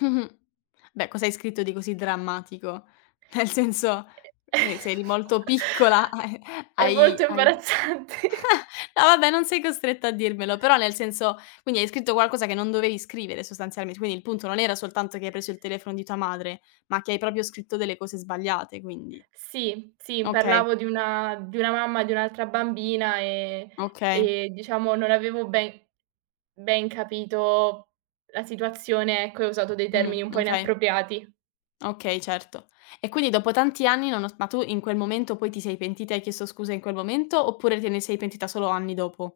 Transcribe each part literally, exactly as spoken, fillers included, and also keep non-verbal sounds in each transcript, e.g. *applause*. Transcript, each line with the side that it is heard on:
left: Mh-mh. Beh, cosa hai scritto di così drammatico? Nel senso,
right: E
left: eh, se eri molto piccola,
right: *chuckles*
left: hai
right: è
left: hai
right: molto
left: hai
right: imbarazzante.
left: ah, no vabbè, non sei costretta a dirmelo, però nel senso quindi hai scritto qualcosa che non dovevi scrivere sostanzialment quindi il punto non era soltanto che hai preso il telefono di tua madre, ma che hai proprio scritto delle cose sbagliate, quindi?
right: Sì, sì,
left: Okay.
right: parlavo di una di una mamma di un'altra bambina, ehm,
left: Okay.
right: e diciamo non avevo ben ben capito la situazione, ecco, e ho usato dei
left: Mh,
right: termini un po'
left: mh kay.
right: inappropriati.
left: Okay, certo. E quindi dopo tanti anni, nonos ma tu in quel momento poi ti sei pentita e hai chiesto scusa in quel momento oppure te ne sei pentita solo anni dopo?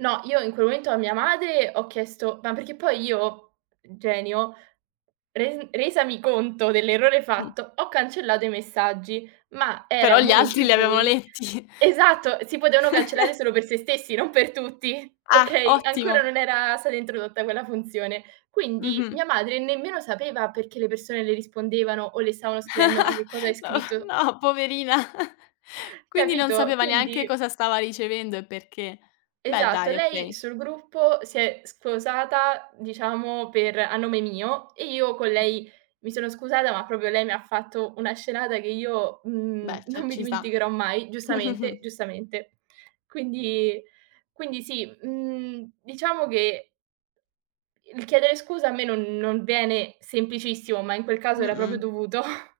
right: No, io in quel momento a mia madre ho chiesto ma perché poi io, genio, res resami conto dell'errore
left: Mh.
right: fatto, ho cancellato i messaggi, ma era
left: Però
right: un
left: gli
right: momento
left: altri li
right: in
left: avevano
right: cui
left: letti.
right: esatto, si potevano cancellare
left: *laughs*
right: solo per se stessi, non per tutti,
left: Ah,
right: okay, ancora
left: ottimo.
right: non era stata introdotta quella funzione. Quindi
left: Mh-mh.
right: mia madre nemmeno sapeva perché le persone le rispondevano o le stavano scrivendo: "Ma
left: *laughs*
right: che cosa hai
left: No,
right: scritto?"
left: no, poverina. *scoffs* Quindi non
right: Capito,
left: sapeva neanche
right: quindi
left: cosa stava ricevendo e perché. Beh,
right: Esatto,
left: dai,
right: lei
left: okay.
right: sul gruppo si è squosata, diciamo, per a nome mio e io con lei mi sono scusata, ma proprio lei mi ha fatto una scenata che io,
left: Beh,
right: mhmm,
left: c'è
right: non mi
left: ci sta.
right: dimenticherò mai,
left: Mh, mh,
right: giustamente,
left: mh.
right: giustamente. Quindi quindi sì, mhmm, diciamo che il chiedere scusa a me non non viene semplicissimo, ma in quel caso era proprio
left: Mh-mh.
right: dovuto. *chuckles*